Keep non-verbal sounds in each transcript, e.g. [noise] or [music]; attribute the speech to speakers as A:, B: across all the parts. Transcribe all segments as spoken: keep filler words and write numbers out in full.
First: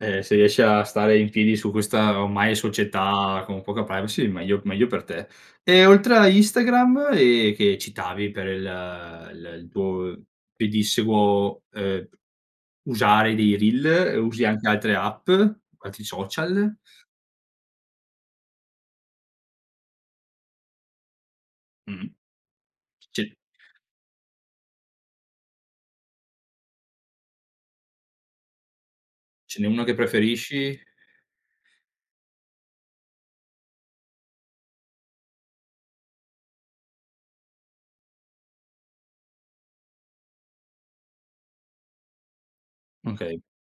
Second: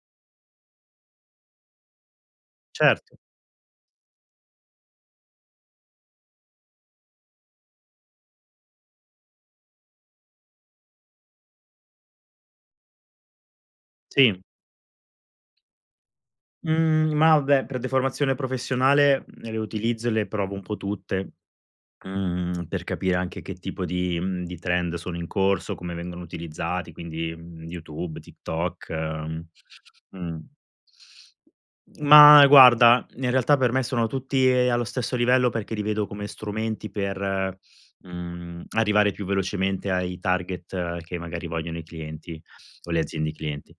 A: Eh, se riesci a stare in piedi su questa ormai
B: Certo.
A: società con poca privacy, meglio meglio per te. E oltre a Instagram e che citavi per il il il tuo pedissequo, uhm, usare dei reel,
B: Sì.
A: usi anche altre app, altri social?
B: Mhmm, ma vabbè, per deformazione professionale le utilizzo e le provo un po' tutte,
A: Mh-mh.
B: mhmm, per capire
A: Ce
B: anche che tipo di, mhmm, di trend sono in corso, come vengono utilizzati, quindi, mhmm, YouTube, TikTok, ehm,
A: Ce n'è uno che
B: mhmm.
A: preferisci?
B: Ma guarda, in realtà per me sono tutti e allo stesso livello perché li vedo come strumenti per, mhmm, arrivare più velocemente ai target che magari vogliono i clienti o le aziende
A: Okay.
B: clienti.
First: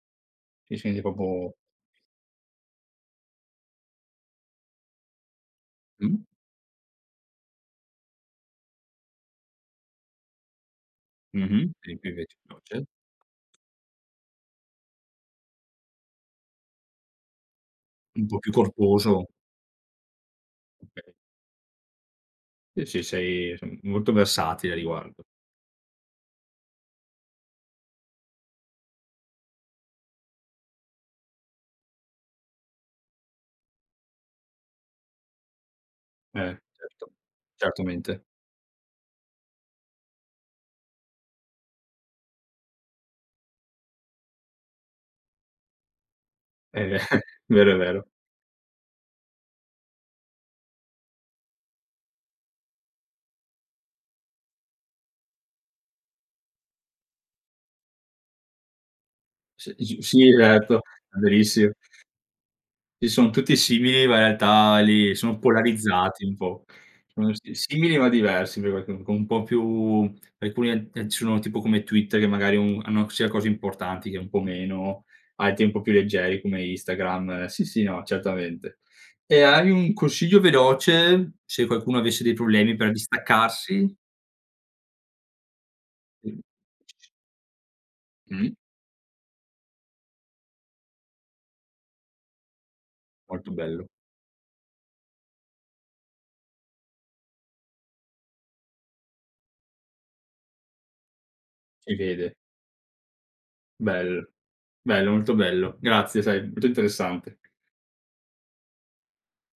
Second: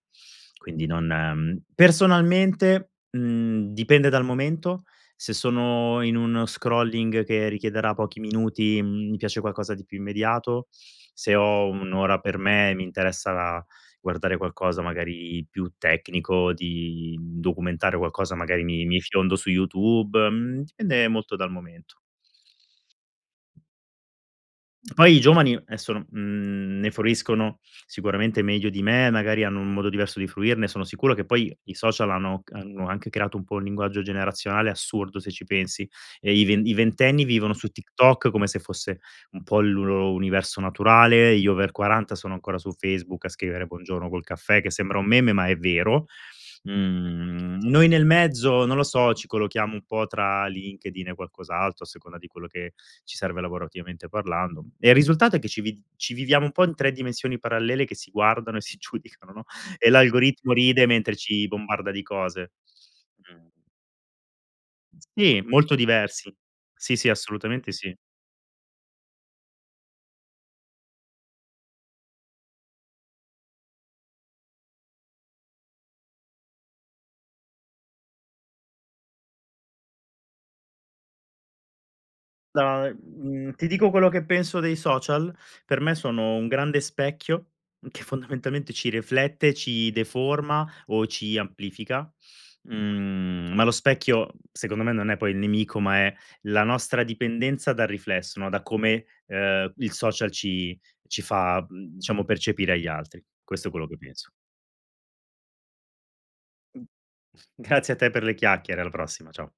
A: Ti
B: Quindi
A: senti
B: non,
A: propo
B: ehm, personalmente, mhmm, dipende dal momento, se sono in
A: Mh.
B: un scrolling che richiederà pochi minuti, mhmm, mi piace qualcosa di più immediato, se ho
A: Mh-mh.
B: un
A: E qui
B: ora
A: invece
B: per me e mi
A: [unintelligible]
B: interessa guardare qualcosa magari più tecnico, di documentare
A: Un
B: qualcosa,
A: po' più
B: magari mi mi
A: corposo.
B: fiondo su YouTube, mhmm, dipende
A: Okay.
B: molto dal momento.
A: Sì, sì, sei s molto versatile a
B: Poi i
A: riguardo.
B: giovani adesso, n mhmm, ne fruiscono sicuramente meglio di me, magari hanno un modo diverso di fruirne, sono sicuro che poi i social hanno hanno anche creato un po' un linguaggio generazionale assurdo, se ci pensi. E i ve
A: Eh,
B: i
A: certo.
B: ventenni vivono su
A: Certamente.
B: TikTok come se fosse un po' il loro universo naturale, gli over quaranta sono ancora su Facebook a scrivere buongiorno col caffè che sembra un meme, ma è vero.
A: Eh ve [chuckles]
B: Mhmm,
A: vero, è
B: noi nel
A: vero.
B: mezzo non lo so, ci collochiamo un po' tra LinkedIn e qualcos'altro a seconda di quello che ci serve lavorativamente parlando. E il risultato è che ci vi ci viviamo un po' in tre dimensioni parallele che si guardano e si giudicano, no,
A: S
B: e
A: s sì,
B: l'algoritmo
A: esatto,
B: ride mentre
A: è
B: ci
A: verissimo.
B: bombarda di cose.
A: Sì, son
B: Mh.
A: tutti simili, ma in realtà lì sono
B: Sì, molto
A: polarizzati
B: diversi.
A: un po'.
B: Sì, sì.
A: Sono si
B: Assolutamente
A: simili
B: sì.
A: ma diversi, [unintelligible] con un po' più alcuni ad eh, sono tipo come Twitter, che magari un hanno sia cose importanti che un po' meno, hai tempo più leggeri come Instagram. Sì, sì, no, certamente. E hai un consiglio veloce se qualcuno avesse dei problemi
B: Da,
A: per
B: mhmm, ti dico
A: distaccarsi?
B: quello che penso dei social? Per me sono un grande specchio che
A: Mh-mh.
B: fondamentalmente ci riflette e ci deforma o ci amplifica,
A: Molto
B: mhmm, ma lo
A: bello.
B: specchio secondo me non è poi il nemico, ma è la nostra dipendenza dal riflesso, no, da come, ehm, il social ci ci fa,
A: Si
B: mhmm, diciamo,
A: vede.
B: percepire agli altri. Questo è quello che penso.
A: Bello, bello, molto bello. Grazie, sai molto interessante.
B: Grazie a te per le chiacchiere, alla prossima. Ciao.